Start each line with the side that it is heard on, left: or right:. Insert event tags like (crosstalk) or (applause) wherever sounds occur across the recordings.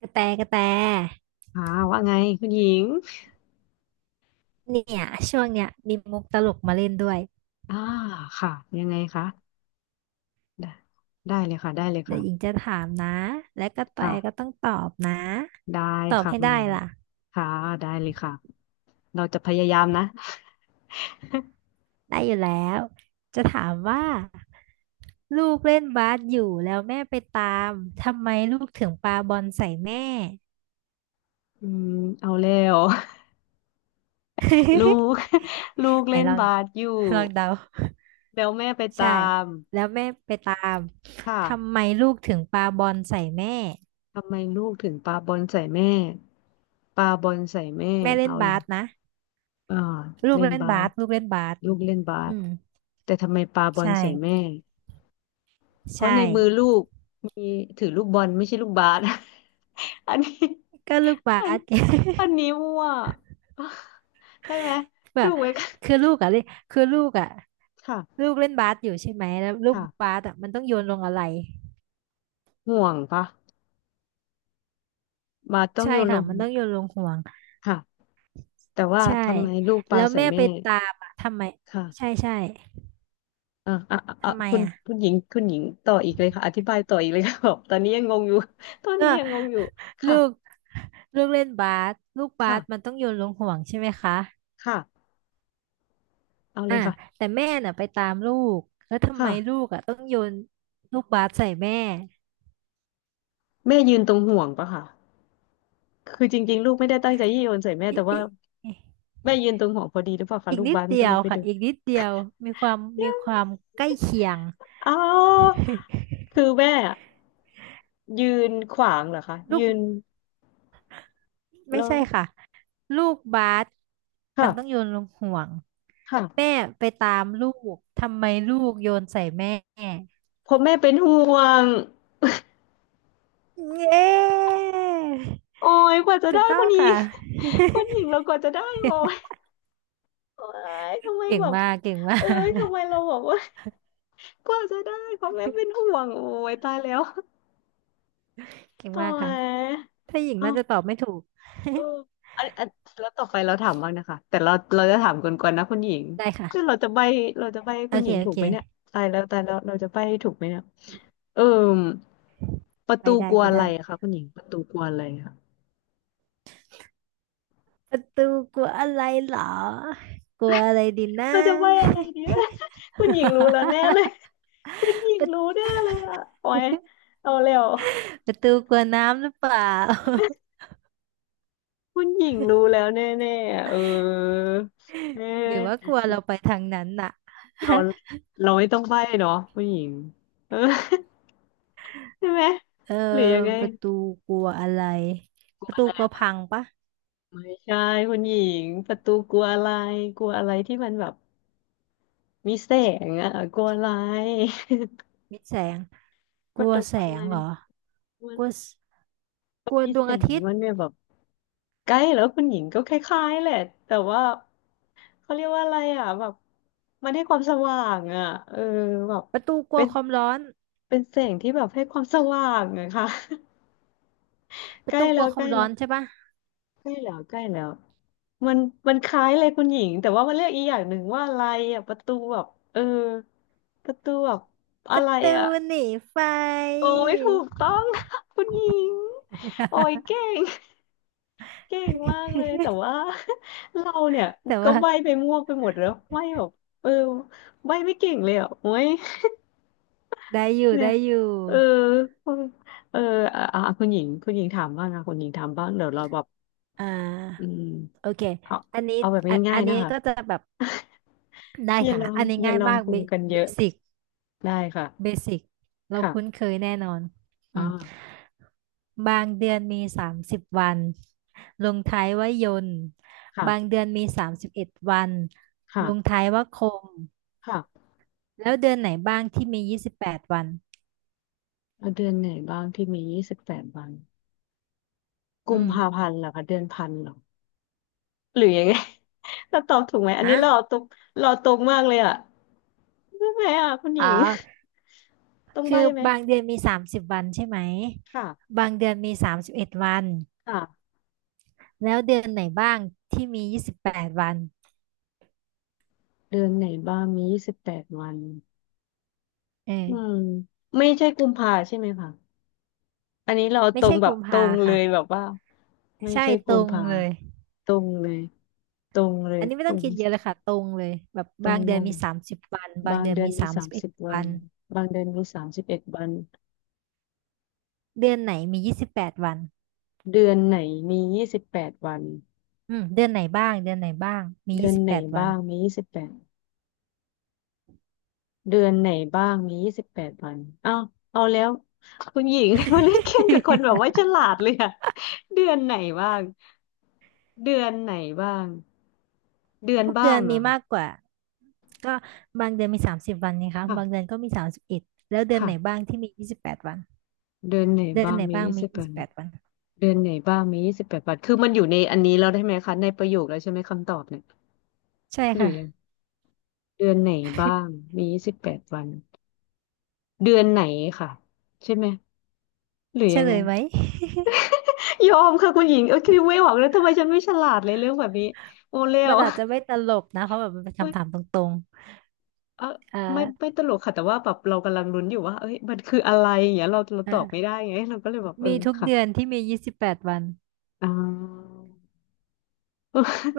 right: กระแตกระแต
left: อ่าว่าไงคุณหญิง
right: เนี่ยช่วงเนี้ยมีมุกตลกมาเล่นด้วย
left: อ่าค่ะยังไงคะได้ได้เลยค่ะได้เลย
right: เดี๋ย
left: ค่ะ
right: วหญิงจะถามนะและกระแต
left: ค่ะ
right: ก็ต้องตอบนะ
left: ได้
right: ตอบ
left: ค่ะ
right: ให้
left: คุณ
right: ได้
left: หญิง
right: ล่ะ
left: ค่ะได้เลยค่ะเราจะพยายามนะ
right: ได้อยู่แล้วจะถามว่าลูกเล่นบาสอยู่แล้วแม่ไปตามทำไมลูกถึงปาบอลใส่แม่
left: อืมเอาแล้ว (laughs) ลู
right: (laughs)
left: ก (laughs) ลูก
right: ไหน
left: เล่น
right: ลอง
left: บาสอยู่
right: ลองเดา
left: แล้วแม่ไปตา
right: ใช่
left: ม
right: แล้วแม่ไปตามทำ
left: ค่ะ
right: ไมลูกถึงปาบอลใส่แม่
left: ทำไมลูกถึงปาบอลใส่แม่ปาบอลใส่แม่
right: แม่เล่น
left: เอาเล
right: บา
left: ย
right: สนะ
left: อ่า
right: ลูก
left: เล่น
right: เล่น
left: บา
right: บาส
left: ส
right: ลูกเล่นบาส
left: ลูกเล่นบาส
right: อืม
left: แต่ทำไมปาบอ
right: ใช
left: ลใส่แม่
right: ่
left: เพราะใน
right: ใช่
left: มือลูกมีถือลูกบอลไม่ใช่ลูกบาส (laughs) อันนี้
right: ก็ลูกบา
left: อัน
right: ส
left: อันนี้มั่ว (laughs) ใช่ไหม
right: (laughs) แบ
left: ถู
right: บ
left: กไหมคะ
right: คือลูกอ่ะเล่นคือลูกอะ
left: ค่ะ
right: ลูกเล่นบาสอยู่ใช่ไหมแล้วลูกบา
left: ค่ะ
right: สอะมันต้องโยนลงอะไร
left: ห่วงปะบาสต้อง
right: ใช่
left: โยนล
right: ค่ะ
left: ง
right: มันต้องโยนลงห่วง
left: ค่ะแต่ว่า
right: ใช่
left: ทำไมลูกป
right: แล้
left: ลา
right: ว
left: ใส่
right: แม่
left: แม่
right: ไปตามอะทำไมใช่
left: ค่ะ
right: ใช่
left: อ่ะอ่ะอ่ะอ่ะ
right: ทำไม
left: คุณ
right: อ่ะ
left: คุณหญิงคุณหญิงต่ออีกเลยค่ะอธิบายต่ออีกเลยค่ะ (laughs) บอกตอนนี้ยังงงอยู่ (laughs) ตอน
right: ก็
left: นี้ยังงง
right: (laughs)
left: อยู่
right: ลู
left: ค่ะ
right: กลูกเล่นบาสลูกบาสมัน
left: ค่ะ
right: ต้องโยนลงห่วงใช่ไหมคะ
left: ค่ะเอาเล
right: อ่ะ
left: ยค่ะ
right: แต่แม่น่ะไปตามลูกแล้วทำไม
left: ค่ะ
right: ลูกอ่ะต้องโยนลูกบาสใส่แม่
left: แม่ยืนตรงห่วงปะค่ะ คือจริงๆลูกไม่ได้ตั้งใจยี่โยนใส่แม่
right: อิ
left: แต่ว่า
right: อิ
left: แม่ยืนตรงหัวพอดีหรือเปล่าคะ
right: อีก
left: ลูก
right: นิด
left: บ้าน
right: เดี
left: ก็
right: ย
left: เล
right: ว
left: ยไป
right: ค่ะ
left: ดู
right: อีกนิดเดียวมีความ
left: (laughs)
right: มี
left: ยัง
right: ค
left: ไง
right: วามใกล้เคียง
left: อ๋อคือ
right: (laughs)
left: แม่อะยืนขวางเหรอคะ
right: ลู
left: ยื
right: ก
left: น
right: ไม่
left: แล้ว
right: ใช่ค่ะลูกบาสมั
left: ค่ะ
right: นต้องโยนลงห่วง
left: ค่ะ
right: แม่ไปตามลูกทำไมลูกโยนใส่แม่
left: เพราะแม่เป็นห่วง
right: เย้
left: โอ้ยกว่าจะ
right: ถู
left: ได้
right: กต้
left: ค
right: อง
left: นนี้
right: ค่ะ
left: (laughs) คนหญิง
right: (laughs)
left: เรากว่าจะได้โอ้ยโอ้ยทำไม
right: เก่ง
left: แบบ
right: มากเก่งมา
left: เอ้ย
right: ก
left: ทำไมเราบอกว่า (laughs) กว่าจะได้เพราะแม่เป็นห่วงโอ้ยตายแล้ว
right: เก่ง
left: โ
right: มากค่ะ
left: อ
right: ถ้าหญิง
left: ้
right: น่า
left: ย
right: จะตอบไม่ถูก
left: เอออันอันแล้วต่อไปเราถามบ้างนะคะแต่เราจะถามกวนๆนะคุณหญิง
right: (laughs) ได้
left: คือเรา
right: ค่ะ
left: จะใบ้เราจะใบ้ให้
right: โอ
left: คุณห
right: เค
left: ญิง
right: โอ
left: ถูก
right: เค
left: ไหมเนี่ยตายแล้วตายแล้วเราจะใบ้ให้ถูกไหมเนี่ยเออประ
right: ไป
left: ตู
right: ได้
left: กลัว
right: ไป
left: อะไร
right: ได้
left: อะคะคุณหญิงประตูกลัวอะไรอะ
right: ประตูกลัวอะไรเหรอกลัวอะไรดีนะ
left: เราจะใบ้อะไรเนี่ย (laughs) คุณหญิงรู้แล้วแน่เลย (laughs) คุณหญิ
right: (laughs) ป
left: ง
right: ระ
left: รู้แน่เลยอะโอ้ยเอาแล้ว
right: ตูกลัวน้ำหรือเปล่า (laughs)
left: คุณหญิงรู้แล้วแน่ๆอะเออเอ
right: หรือว่า
left: อ
right: กลัวเราไปทางนั้นน่ะ
left: เรา
right: (laughs)
left: เราไม่ต้องใบ้เนาะคุณหญิงเออ (laughs) ใช่ไหม
right: เออ
left: หรือยังไง
right: ประตูกลัวอะไรประตูกลัวพังปะ
left: ไม่ใช่คุณหญิงประตูกลัวอะไรกลัวอะไรที่มันแบบมีแสงอ่ะกลัวอะไร (laughs)
right: มิดแสง
left: ป
right: กลั
left: ระ
right: ว
left: ตูก
right: แส
left: ลัว
right: ง
left: อะไร
right: เหรอ
left: มั
right: กลัว
left: น
right: สกลัว
left: มี
right: ดว
left: แส
right: งอา
left: ง
right: ทิต
left: มั
right: ย์
left: นเนี่ยแบบใกล้แล้วคุณหญิงก็คล้ายๆแหละแต่ว่าเขาเรียกว่าอะไรอ่ะแบบมันให้ความสว่างอ่ะเออแบบ
right: ประตูกลั
left: เป็
right: ว
left: น
right: ความร้อน
left: เป็นแสงที่แบบให้ความสว่างอะค่ะ (laughs)
right: ป
left: ใก
right: ระ
left: ล้
right: ตูก
left: แล้
right: ลัว
left: ว
right: ค
left: ใก
right: วา
left: ล้
right: มร้อ
left: แล้
right: น
left: ว
right: ใช่ปะ
left: ใกล้แล้วใกล้แล้วมันมันคล้ายเลยคุณหญิงแต่ว่ามันเรียกอีกอย่างหนึ่งว่าอะไรอ่ะประตูแบบเออประตูแบบ
right: ป
left: อะ
right: ระ
left: ไร
right: ตู
left: อ่ะ
right: หนีไฟ
left: โอ้ยถูกต้อง (laughs) คุณหญิงโอ้ยเก่งเก่งมากเลยแต่ว่า (laughs) เราเนี่ย
right: (laughs) แต่
left: ก็
right: ว่า
left: ใบ้ไปมั่วไปหมดแล้วใบ้แบบเออใบ้ไม่เก่งเลยอ่ะโอ้ย
right: ได้
left: (laughs)
right: อยู่
left: เนี่ย
right: ได้อยู่
left: เออเอออ่ะอ่ะคุณหญิงคุณหญิงถามบ้างนะคุณหญิงถามบ้างเดี๋ยวเราแบบ
right: อ่
left: อื
right: า
left: ม
right: โอเค
left: เอา
right: อันนี้
left: เอาแบบ
right: อัน
left: ง่า
right: อั
left: ย
right: น
left: ๆนะ
right: นี้
left: คะ
right: ก็จะแบบ (coughs) ได้
left: อย่า
right: ค่ะ
left: ลอง
right: อันนี้
left: อย่า
right: ง่าย
left: ลอง
right: มาก
left: ปรุงกันเยอะ
right: เสิก
left: ได้
right: เบ
left: ค่ะ
right: สิกเราคุ้น
left: ค่ะ
right: เคยแน่นอนอืม
left: อ่า
right: บางเดือนมีสามสิบวันลงท้ายว่ายนต์บาง
left: ค่ะ
right: เดือนมีสามสิบเอ็ดวันลง
left: ค่ะ
right: ท้ายว่าคม
left: ค่ะ
right: แล้วเดือนไหนบ้างที่มียี่สิบแปดวัน
left: เอาเดือนไหนบ้างที่มียี่สิบแปดวัน
right: อื
left: กุมภา
right: ม
left: พันธ์เหรอคะเดือนพันเหรอหรือยังไง (laughs) เรา (laughs) ตอบถูกไหมอันนี้
right: ฮะ
left: เราอตรงเราอตรงมากเลยอ่ะใช่ไหมอ่ะคุณห
right: อ๋อ
left: ญิง (laughs) ต้อง
right: คื
left: ใบ้
right: อ
left: ไหม
right: บางเดือนมีสามสิบวันใช่ไหม
left: ค่ะ
right: บางเดือนมีสามสิบเอ็ดวัน
left: ค่ะ
right: แล้วเดือนไหนบ้างที่มี28วัน
left: เดือนไหนบ้างมียี่สิบแปดวัน
right: เอ
left: อืม
right: อ
left: ไม่ใช่กุมภาใช่ไหมคะอันนี้เรอา
right: ไม่
left: ตรง
right: ใช่
left: แบบ
right: กุม
left: ตร
right: ภา
left: งเล
right: ค่ะ
left: ยแบบว่าไม่
right: ใช่
left: ใช่
right: ต
left: กุ
right: ร
left: ม
right: ง
left: ภา
right: เลย
left: ตรงเลย ตรงเลย
right: อันนี้ไม่
left: ตร
right: ต้อง
left: ง
right: คิดเยอะเลยค่ะตรงเลยแบบ
left: ตร
right: บา
left: ง
right: งเดือ
left: วั
right: น
left: น
right: มีสามสิบวันบาง
left: บาง
right: เดือน
left: เดือน
right: มี
left: มี
right: สาม
left: สา
right: สิ
left: ม
right: บเอ็ด
left: สิบวั
right: วั
left: น
right: น
left: บางเดือนมี31 วัน
right: เดือนไหนมียี่สิบแปดวัน
left: เดือนไหนมียี่สิบแปดวัน
right: อืมเดือนไหนบ้างเดือนไหนบ้างมี
left: เดื
right: ยี่
left: อน
right: สิบ
left: ไหน
right: แปดวัน
left: บ้าง
right: (laughs)
left: มียี่สิบแปดเดือนไหนบ้างมียี่สิบแปดวันเอาเอาแล้วคุณหญิง (laughs) มาเล่นเกมกับคนแบบว่าฉลาดเลยอะเดือนไหนบ้างเดือนไหนบ้างเดือน
right: ทุก
left: บ้า
right: เดือ
left: ง
right: น
left: เหร
right: มี
left: อคะ
right: มากกว่าก็บางเดือนมีสามสิบวันนะคะบางเดือ
left: ค่ะ
right: นก็มีสามสิบเอ็ดแล้วเดือนไหน
left: ค่ะ
right: บ้างที่มียี่สิบแปดวัน
left: เดือนไหน
right: เดือน
left: บ้าง
right: ไหน
left: มี
right: บ้าง
left: ยี่
right: มี
left: สิบแป
right: ยี่
left: ด
right: สิบแปดวัน
left: เดือนไหนบ้างมียี่สิบแปดวันคือมันอยู่ในอันนี้แล้วได้ไหมคะในประโยคแล้วใช่ไหมคำตอบเนี่ย
right: ใช่
left: หรื
right: ค่ะ
left: อยัง เดือนไหนบ้างมี28วันเดือนไหนค่ะใช่ไหมหรือ
right: เฉ
left: ยัง
right: ล
left: ไง
right: ยไหม
left: ยอมค่ะคุณหญิงเออคิดไม่ออกเลยทำไมฉันไม่ฉลาดเลยเรื่องแบบนี้โอเล่
right: มั
left: ว
right: นอาจ
left: (laughs)
right: จะไม่ตลกนะเพราะแบบมันเป็น
left: เอ
right: คำถาม
left: ย
right: ตรง
left: เออ
right: ๆอ่า
left: ไม่ตลกค่ะแต่ว่าแบบเรากำลังลุ้นอยู่ว่าเอ้ยมันคืออะไรอย่างเงี้ยเราตอบไม่
right: อ่า
left: ได้ไง (laughs) เราก็เลยแบบเออ
right: มีทุก
left: ค่ะ
right: เดือนที่มียี่สิบแปดวัน
left: อ่า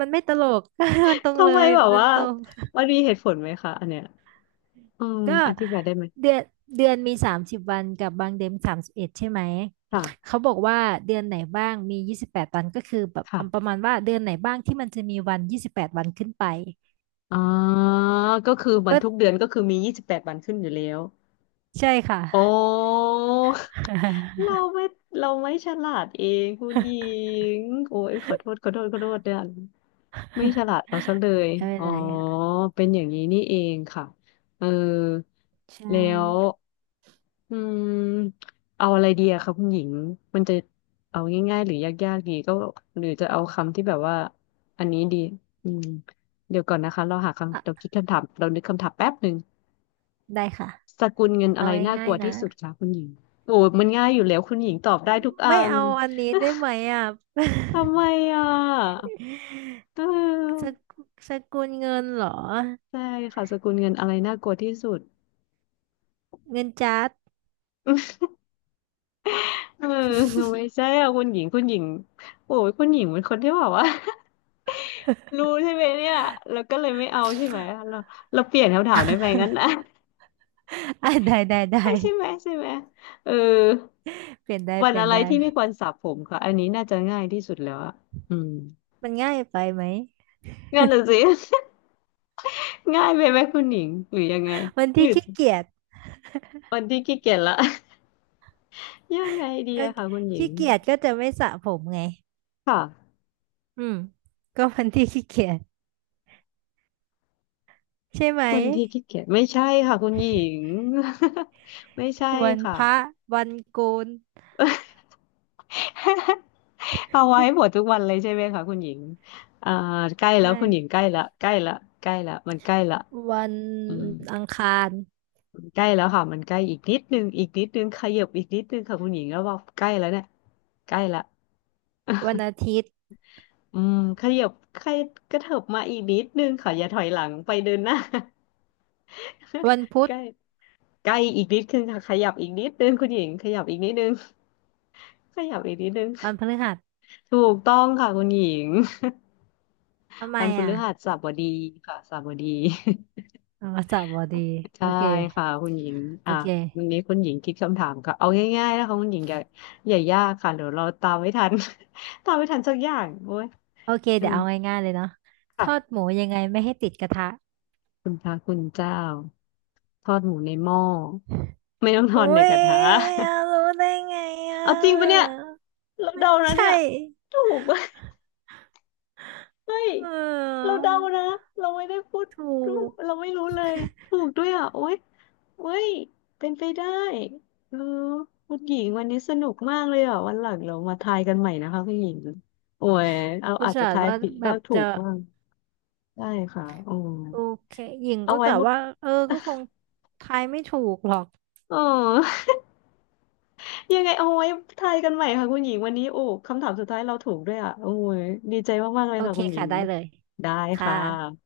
right: มันไม่ ตลก (laughs) มันตรงเล
left: ทำไม
right: ย
left: แบบ
right: มัน
left: ว่า
right: ตรง
left: มันมีเหตุผลไหมคะอันเนี้ยอืม
right: ก็
left: อธิบายได้ไหม
right: เดือนเดือนมีสามสิบวันกับบางเดือนมีสามสิบเอ็ดใช่ไหม
left: ค่ะ
right: เขาบอกว่าเดือนไหนบ้างมียี่สิบแปดวันก็คือแบบประ
left: ค่ะ
right: มาณว่าเดือนไหนบ้างที่มันจะมีวันยี่สิบแปดวันขึ้นไป
left: อ๋อก็คือวัน
right: ก็
left: ทุกเดือนก็คือมียี่สิบแปดวันขึ้นอยู่แล้ว
right: ใช่ค่ะ
left: โอ้เราไม่เราไม่ฉลาดเองคุณหญิงโอ้ยขอโทษขอโทษขอโทษเนี่ยไม่ฉลาดเอาซะเลย
right: (laughs) ไม่เป็
left: อ๋
right: น
left: อ
right: ไรค่ะ
left: เป็นอย่างนี้นี่เองค่ะเออ
right: ใช่
left: แล้วอืมเอาอะไรดีอะคะคุณหญิงมันจะเอาง่ายๆหรือยากๆดีก็หรือจะเอาคำที่แบบว่าอันนี้ดีอืมเดี๋ยวก่อนนะคะเราหาคำเรา
right: อ่ะ
left: คิดคำถามเรานึกคำถามแป๊บหนึ่ง
right: ได้ค่ะ
left: สกุลเงินอะ
right: เอา
left: ไรน่าก
right: ง่าย
left: ลัว
right: ๆนะ
left: ที่สุดคะคุณหญิงโอ้มันง่ายอยู่แล้วคุณหญิงตอบได้ทุกอั
right: ไม่
left: น
right: เอาอันนี้ได้ไหมอ่ะ (laughs)
left: ทำไมอ่ะเ
right: ส
left: ออ
right: กุสกุลเงินเหรอ
left: ใช่ค่ะสกุลเงินอะไรน่ากลัวที่สุด
right: เงินจัด
left: เออไม่ใช่อ่ะคุณหญิงคุณหญิงโอ้ยคุณหญิงเป็นคนที่แบบว่า (laughs) รู้ใช่ไหมเนี่ยแล้วก็เลยไม่เอาใช่ไหมเราเราเปลี่ยนคำถามได้ไหมงั้นนะ
right: (laughs) อ่ะได้ได้ได้
left: (laughs) ใช่ไหมใช่ไหมเออ
right: เปลี่ยนได้
left: วั
right: เป
left: น
right: ลี่ย
left: อะ
right: น
left: ไร
right: ได้
left: ที่ไม่ควรสระผมค่ะอันนี้น่าจะง่ายที่สุดแล้วอะอืม
right: มันง่ายไปไหม
left: งั้นน่ะสิ (laughs) ง่ายไปไหมคุณหญิงหรือยังไง
right: วัน
left: ห
right: ที่
left: รือ
right: ขี้เกียจ
left: วันที่ขี้เกียจละ (laughs) ยังไงดี
right: ก็
left: อะค่ะคุณหญิง
right: ขี้เกียจก็จะไม่สระผมไง
left: ค่ะ
right: อืม ก็วันที่ขี้เกียจใช่ไหม
left: วันที่ขี้เกียจไม่ใช่ค่ะคุณหญิง (laughs) ไม่ใช่
right: วัน
left: ค่ะ
right: พระวันโกน
left: (laughs) เอาไว้หมดทุกวันเลยใช่ไหมคะคุณหญิงอ่าใกล้แล้วคุณหญิง
right: ใช่
left: ใกล้ละใกล้ละใกล้ละมันใกล้ละ
right: วัน
left: อืม
right: อังคาร
left: มันใกล้แล้วค่ะมันใกล้อีกนิดนึงอีกนิดนึงขยับอีกนิดนึงค่ะคุณหญิงแล้วว่าใกล้แล้วเนี่ยใกล้ละ
right: วันอาทิตย์
left: อืมขยับขยกระเถิบมาอีกนิดนึงค่ะอย่าถอยหลังไปเดินหน้า
right: วันพุ
left: (laughs) ใก
right: ธ
left: ล้ใกล้อีกนิดนึงค่ะขยับอีกนิดนึงคุณหญิงขยับอีกนิดนึงขยับอีกนิดนึง
right: วันพฤหัส
left: ถูกต้องค่ะคุณหญิง
right: ทำ
left: (laughs)
right: ไม
left: วันพ
right: อ่ะ
left: ฤหัสบดีค่ะสบดี
right: อ่ามัสสบอดี
left: (laughs)
right: โอ
left: ใช่
right: เค
left: ค่ะคุณหญิง
right: โอ
left: อ่ะ
right: เค
left: วันนี้คุณหญิงคิดคำถามค่ะเอาง่ายๆนะคะคุณหญิงอย่าอย่ายากค่ะเดี๋ยวเราตามไม่ทัน (laughs) ตามไม่ทันสักอย่างโอ้ย
right: โอเค
left: เออ
right: เดี๋ยวเอาง่ายๆเลยเนาะท
left: ค่ะ
right: อดหมูยังไงไม่ให้ติดกระทะ
left: คุณพระคุณเจ้าทอดหมูในหม้อไม่ต้องทอดใน
right: อุ้
left: ก
right: ย
left: ระทะ (laughs)
right: รู้ได้ไงอ่
left: เอาจริงปะเนี่ย
right: ะ
left: เรา
right: ไม่
left: เดานะเนี่ย
right: ใช่
left: ถูกปะเฮ้ย
right: เ
left: เรา
right: ออ
left: เดานะเราไม่ได้พูด
right: ถูก
left: เราไม่รู้เลยถูกด้วยอ่ะโอ๊ยโอ๊ยเป็นไปได้เออคุณหญิงวันนี้สนุกมากเลยอ่ะวันหลังเรามาทายกันใหม่นะคะคุณหญิงโอ้ยเอา
right: อุต
left: อาจจะ
right: ส่าห์
left: ทาย
right: ว่า
left: ผิด
right: แบ
left: บ้า
right: บ
left: งถู
right: จะ
left: กบ้างได้ค่ะโอ้
right: โอเคหญิง
left: เอา
right: ก็
left: ไว้
right: กะ
left: บอก
right: ว่าเออก็คงทายไม่ถูกหรอก
left: เออ ยังไงเอาไว้ทายกันใหม่ค่ะคุณหญิงวันนี้โอ้คำถามสุดท้ายเราถูกด้วยอ่ะโอ้ยดีใจมากๆเลย
right: โอ
left: ค่ะ
right: เค
left: คุณหญิ
right: ค่ะ
left: ง
right: ได้เลย
left: ได้
right: ค่
left: ค่ะ
right: ะ